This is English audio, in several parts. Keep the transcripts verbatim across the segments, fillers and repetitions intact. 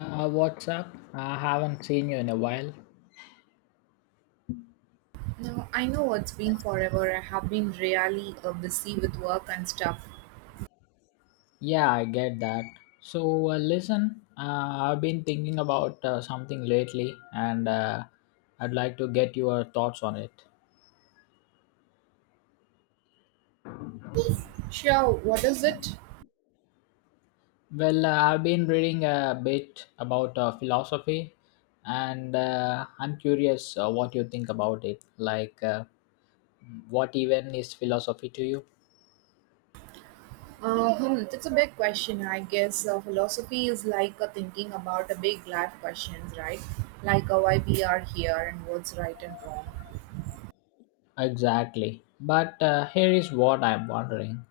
Uh, what's up? I haven't seen you in a while. Now, I know it's been forever. I have been really uh, busy with work and stuff. Yeah, I get that. So, uh, listen, uh, I've been thinking about uh, something lately and uh, I'd like to get your thoughts on it. Sure, what is it? Well, uh, I've been reading a bit about uh, philosophy and uh, I'm curious uh, what you think about it. Like, uh, what even is philosophy to you? Uh, hmm, that's a big question, I guess. Uh, philosophy is like uh, thinking about a big life questions, right? Like uh, why we are here and what's right and wrong. Exactly. But uh, here is what I'm wondering.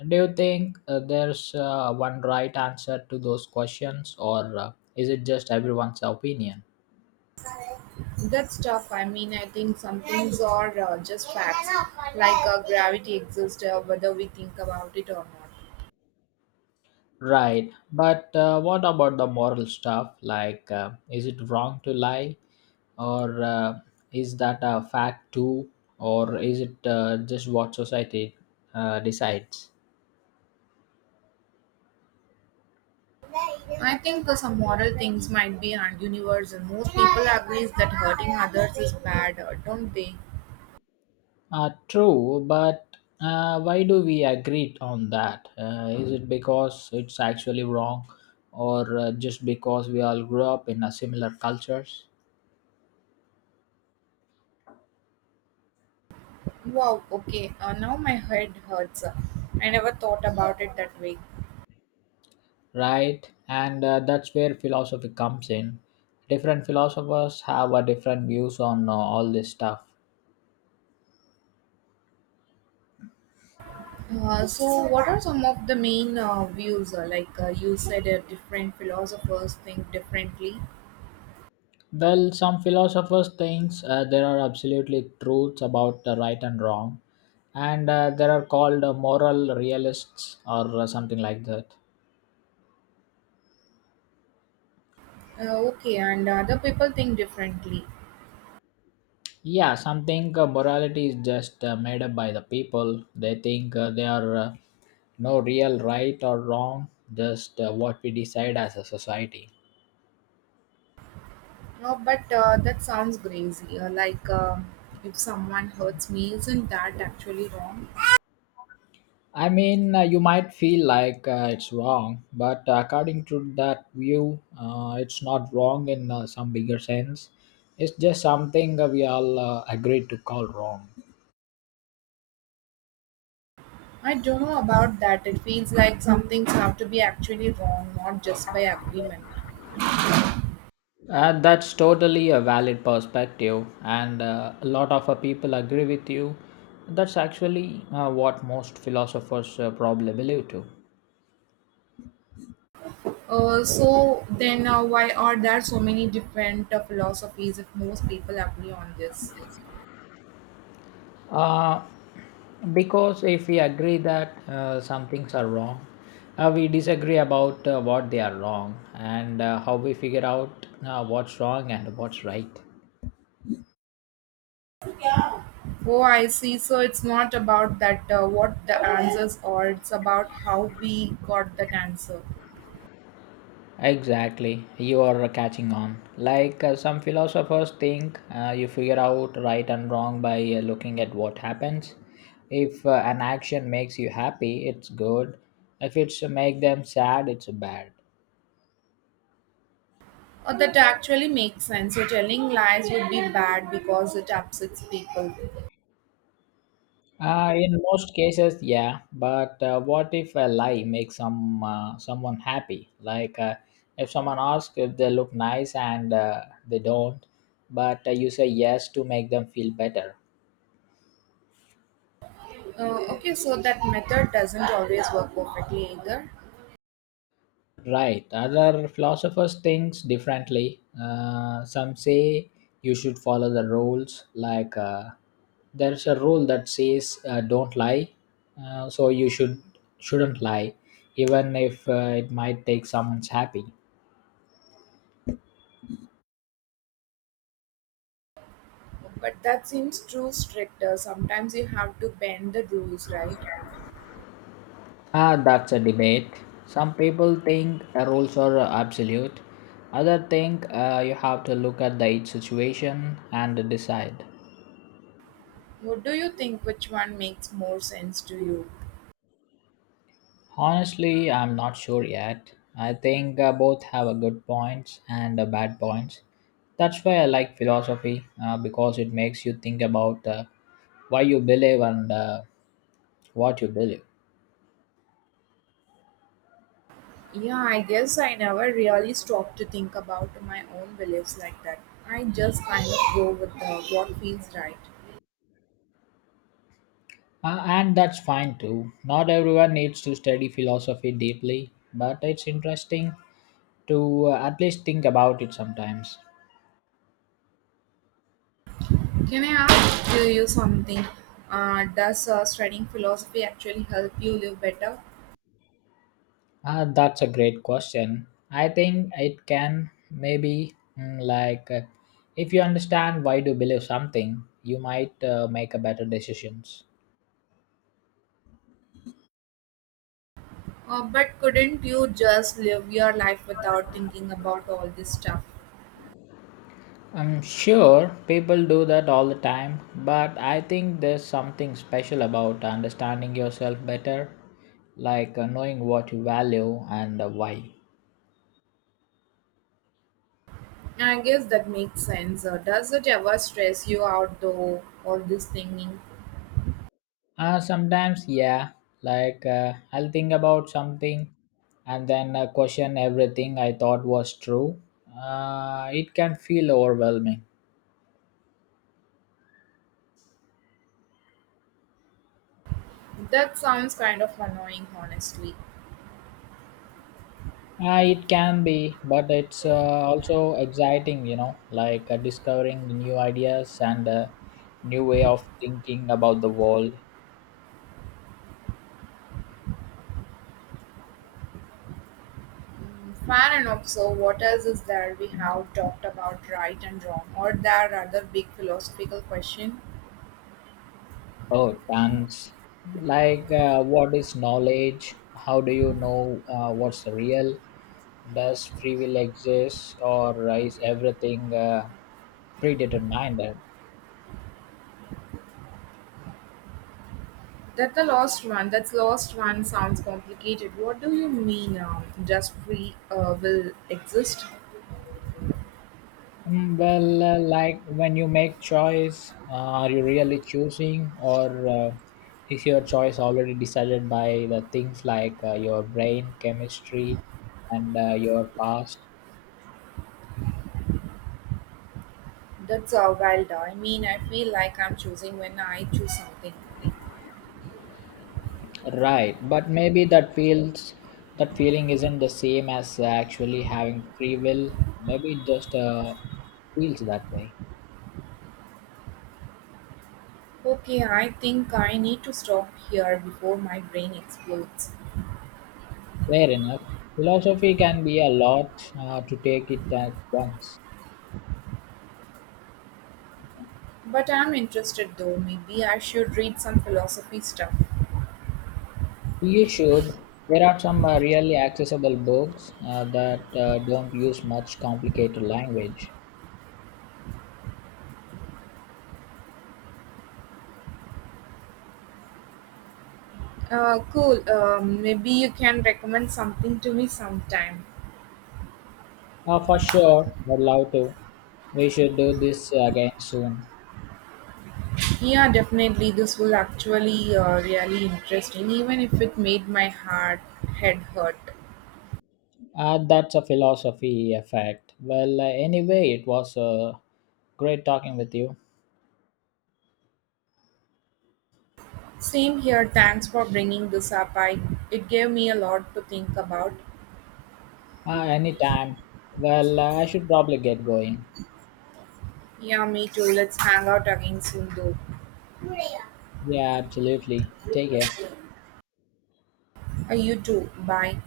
Do you think uh, there's uh, one right answer to those questions, or uh, is it just everyone's opinion? That's tough. I mean, I think some things are uh, just facts, like uh, gravity exists, uh, whether we think about it or not. Right, but uh, what about the moral stuff? Like, uh, is it wrong to lie, or uh, is that a fact too, or is it uh, just what society uh, decides? I think uh, some moral things might be and universal. Most people agree that hurting others is bad, uh, don't they? Uh, true, but uh, why do we agree on that? Uh, is it because it's actually wrong, or uh, just because we all grew up in a similar cultures, Wow, okay, uh, now my head hurts. I never thought about it that way. right? And uh, that's where philosophy comes in. Different philosophers have a different views on uh, all this stuff. Uh, so, what are some of the main uh, views? Uh, like uh, you said, uh, different philosophers think differently. Well, some philosophers think uh, there are absolutely truths about the right and wrong, and uh, there are called uh, moral realists or uh, something like that. Uh, okay, and other people think differently. Yeah, some think uh, morality is just uh, made up by the people. They think uh, they are uh, no real right or wrong, just uh, what we decide as a society. No, but uh, that sounds crazy. Uh, like, uh, if someone hurts me, isn't that actually wrong? I mean, uh, you might feel like uh, it's wrong, but uh, according to that view, uh, it's not wrong in uh, some bigger sense. It's just something uh, we all uh, agree to call wrong. I don't know about that. It feels like some things have to be actually wrong, not just by agreement. Uh, that's totally a valid perspective, and uh, a lot of uh, people agree with you. That's actually uh, what most philosophers uh, probably believe too. Uh, so then, uh, why are there so many different uh, philosophies if most people agree on this? Uh, because if we agree that uh, some things are wrong, uh, we disagree about uh, what they are wrong and uh, how we figure out uh, what's wrong and what's right. Oh, I see. So it's not about that uh, what the answers are. It's about how we got that answer. Exactly, you are catching on. Like uh, some philosophers think, uh, you figure out right and wrong by uh, looking at what happens. If uh, an action makes you happy, it's good. If it's make them sad, it's bad. Uh, that actually makes sense. So telling lies would be bad because it upsets people. Uh, in most cases, yeah. But uh, what if a lie makes some uh, someone happy? Like uh, if someone asks if they look nice and uh, they don't, but uh, you say yes to make them feel better. Uh, okay, so that method doesn't always work perfectly either. Right. Other philosophers thinks differently. Uh, some say you should follow the rules. Like uh, there's a rule that says uh, don't lie, uh, so you should shouldn't lie, even if uh, it might take someone's happy. But that seems too strict. uh, Sometimes you have to bend the rules, right? Ah, that's a debate. Some people think uh, rules are uh, absolute. Other think uh, you have to look at the each situation and decide. What do you think? Which one makes more sense to you? Honestly, I'm not sure yet. I think uh, both have a good points and uh, bad points. That's why I like philosophy uh, because it makes you think about uh, why you believe and uh, what you believe. Yeah, I guess I never really stopped to think about my own beliefs like that. I just kind of go with uh, what feels right. Uh, and that's fine too. Not everyone needs to study philosophy deeply, but it's interesting to uh, at least think about it sometimes. Can I ask you you something? Uh, does uh, studying philosophy actually help you live better? Ah, that's a great question. I think it can maybe mm, like uh, if you understand why do you believe something, you might uh, make a better decisions. Uh, but couldn't you just live your life without thinking about all this stuff? I'm sure people do that all the time, but I think there's something special about understanding yourself better, like uh, knowing what you value and uh, why. Yeah, I guess that makes sense. Uh, does it ever stress you out though, all this thinking? Uh, sometimes, yeah. Like, uh, I'll think about something and then uh, question everything I thought was true. Uh, it can feel overwhelming. That sounds kind of annoying, honestly. Uh, it can be, but it's uh, also exciting, you know, like uh, discovering the new ideas and uh, new way of thinking about the world. Mm, fair enough. So, what else is there? We have talked about right and wrong, or there are other big philosophical question? Oh, tons. Like, uh, what is knowledge? How do you know uh, what's real? Does free will exist, or is everything uh, predetermined. That the last one, That's last one sounds complicated. What do you mean? Um, just free uh, will exist? Mm, Well, uh, like when you make choice, uh, are you really choosing, or uh, is your choice already decided by the things like uh, your brain chemistry and uh, your past? That's uh, wild. I mean, I feel like I'm choosing when I choose something. Right, but maybe that feels that feeling isn't the same as actually having free will. Maybe it just uh, feels that way. Okay, I think I need to stop here before my brain explodes. Fair enough. Philosophy can be a lot uh, to take it at once. But I'm interested though. Maybe I should read some philosophy stuff. You should. There are some uh, really accessible books uh, that uh, don't use much complicated language. Uh, cool. Um, maybe you can recommend something to me sometime. Uh, for sure, I'd love to. We should do this again soon. Yeah, definitely. This will actually uh, really interesting, even if it made my heart head hurt. Uh, that's a philosophy effect. Well, uh, anyway, it was uh, great talking with you. Same here. Thanks for bringing this up. I It gave me a lot to think about. Uh, anytime. Well, uh, I should probably get going. Yeah, me too. Let's hang out again soon though. Yeah, absolutely. Take care. Uh, you too. Bye.